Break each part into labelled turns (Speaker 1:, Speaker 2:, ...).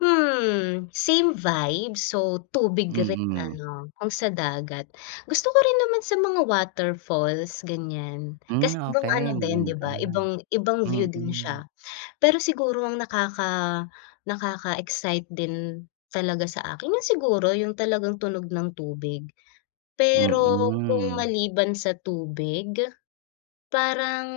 Speaker 1: Hmm, same vibe, so tubig rin
Speaker 2: Mhm.
Speaker 1: ano, kung sa dagat. Gusto ko rin naman sa mga waterfalls ganyan,
Speaker 2: Hmm,
Speaker 1: kasi ibang
Speaker 2: okey.
Speaker 1: ano din di
Speaker 2: Maganda.
Speaker 1: ba, ibang ibang view din
Speaker 2: Mhm.
Speaker 1: siya. Pero siguro, a ng nakaka nakaka-excite din talaga sa akin, yun siguro yung talagang tunog ng tubig. Pero kung
Speaker 2: Mhm.
Speaker 1: maliban sa tubig, parang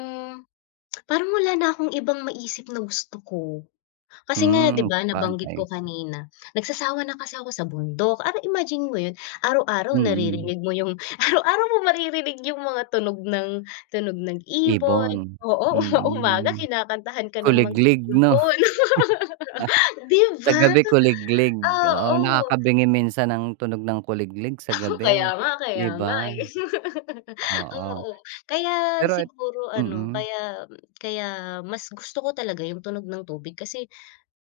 Speaker 1: parang wala na akong ibang maisip na gusto ko. Kasi nga di
Speaker 2: Hmm,
Speaker 1: ba, nabanggit ko
Speaker 2: sabagay.
Speaker 1: kanina nagsasawa na kasi ako sa bundok, ara imaginin mo yun, araw-araw
Speaker 2: Mhm.
Speaker 1: naririnig mo yung araw-araw mong maririnig yung mga tunog ng tunog ng ibon,
Speaker 2: Ibon.
Speaker 1: oo. Uma-umaga
Speaker 2: Mhm.
Speaker 1: kinakantahan ka ng mga
Speaker 2: Kuliglig, 'no?
Speaker 1: ibon. Di
Speaker 2: Sa
Speaker 1: ba?
Speaker 2: gabi kuliglig, oo.
Speaker 1: Oo.
Speaker 2: Nakakabingi minsan ang tunog ng kuliglig sa gabi,
Speaker 1: Kaya nga
Speaker 2: di
Speaker 1: kaya
Speaker 2: ba?
Speaker 1: nga, eh,
Speaker 2: Oo,
Speaker 1: oo. Kaya
Speaker 2: pero et
Speaker 1: siguro ano,
Speaker 2: mhm.
Speaker 1: kaya kaya mas gusto ko talaga yung tunog ng tubig kasi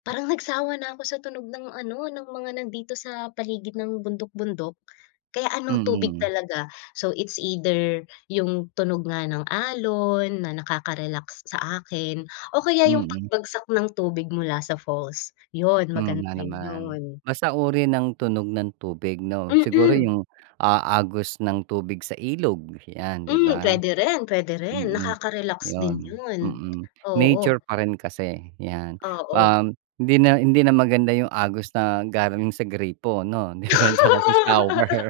Speaker 1: parang nagsawa na ako sa tunog ng ano, ng mga nandito sa paligid ng bundok-bundok. Kaya ano tubig
Speaker 2: Mhm.
Speaker 1: talaga, so it's either yung tunog nga ng alon, na nakaka-relax sa akin o kaya yung
Speaker 2: Mhm.
Speaker 1: pagbagsak ng tubig mula sa falls, yun
Speaker 2: Hmm,
Speaker 1: maganda
Speaker 2: nga
Speaker 1: rin
Speaker 2: naman.
Speaker 1: yun.
Speaker 2: Basta uri ng tunog ng tubig, 'no? Siguro
Speaker 1: Mhm.
Speaker 2: yung a agos ng tubig sa ilog 'yan, di
Speaker 1: Hmm,
Speaker 2: ba?
Speaker 1: puwede rin puwede rin,
Speaker 2: Mhm,
Speaker 1: nakaka-relax
Speaker 2: 'yon,
Speaker 1: din yun,
Speaker 2: mhm.
Speaker 1: oo.
Speaker 2: Nature pa rin kasi 'yan,
Speaker 1: Oo.
Speaker 2: um, hindi na hindi na maganda yung agos na galing sa gripo 'no, di ba, at tsaka sa shower.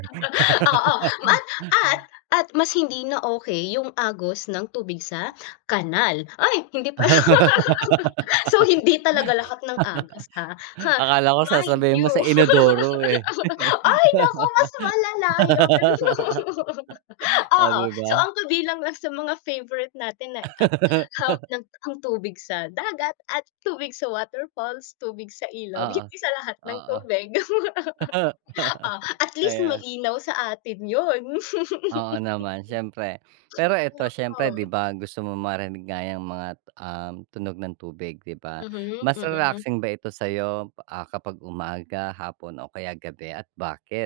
Speaker 1: Oo. Mat at at mas hindi na okey yung agos ng tubig sa kanal, ay! Hindi pa So, hindi talaga lahat ng agos, ha? Ha,
Speaker 2: Akala ko
Speaker 1: mind
Speaker 2: sasabihin
Speaker 1: you!
Speaker 2: mo sa inodoro, eh.
Speaker 1: Ay, naku mas malala yon!
Speaker 2: O,
Speaker 1: Oo,
Speaker 2: di
Speaker 1: so
Speaker 2: ba?
Speaker 1: ang kabilang lang sa mga favorite natin na um, ang tubig sa dagat at tubig sa waterfalls, tubig sa ilog
Speaker 2: Oo,
Speaker 1: hindi sa lahat ng
Speaker 2: oo.
Speaker 1: tubig. Oh, at least
Speaker 2: Ayan.
Speaker 1: malinaw sa atin 'yon.
Speaker 2: Oo naman, siyempre. Pero ito siyempre di
Speaker 1: [unintelligible]
Speaker 2: ba, gusto mong marinig nga yang mga, um, tunog ng tubig, di ba?
Speaker 1: Mhm,
Speaker 2: Mas
Speaker 1: mhm.
Speaker 2: relaxing ba ito sa'yo, ah, kapag umaga, hapon o kaya gabi at bakit?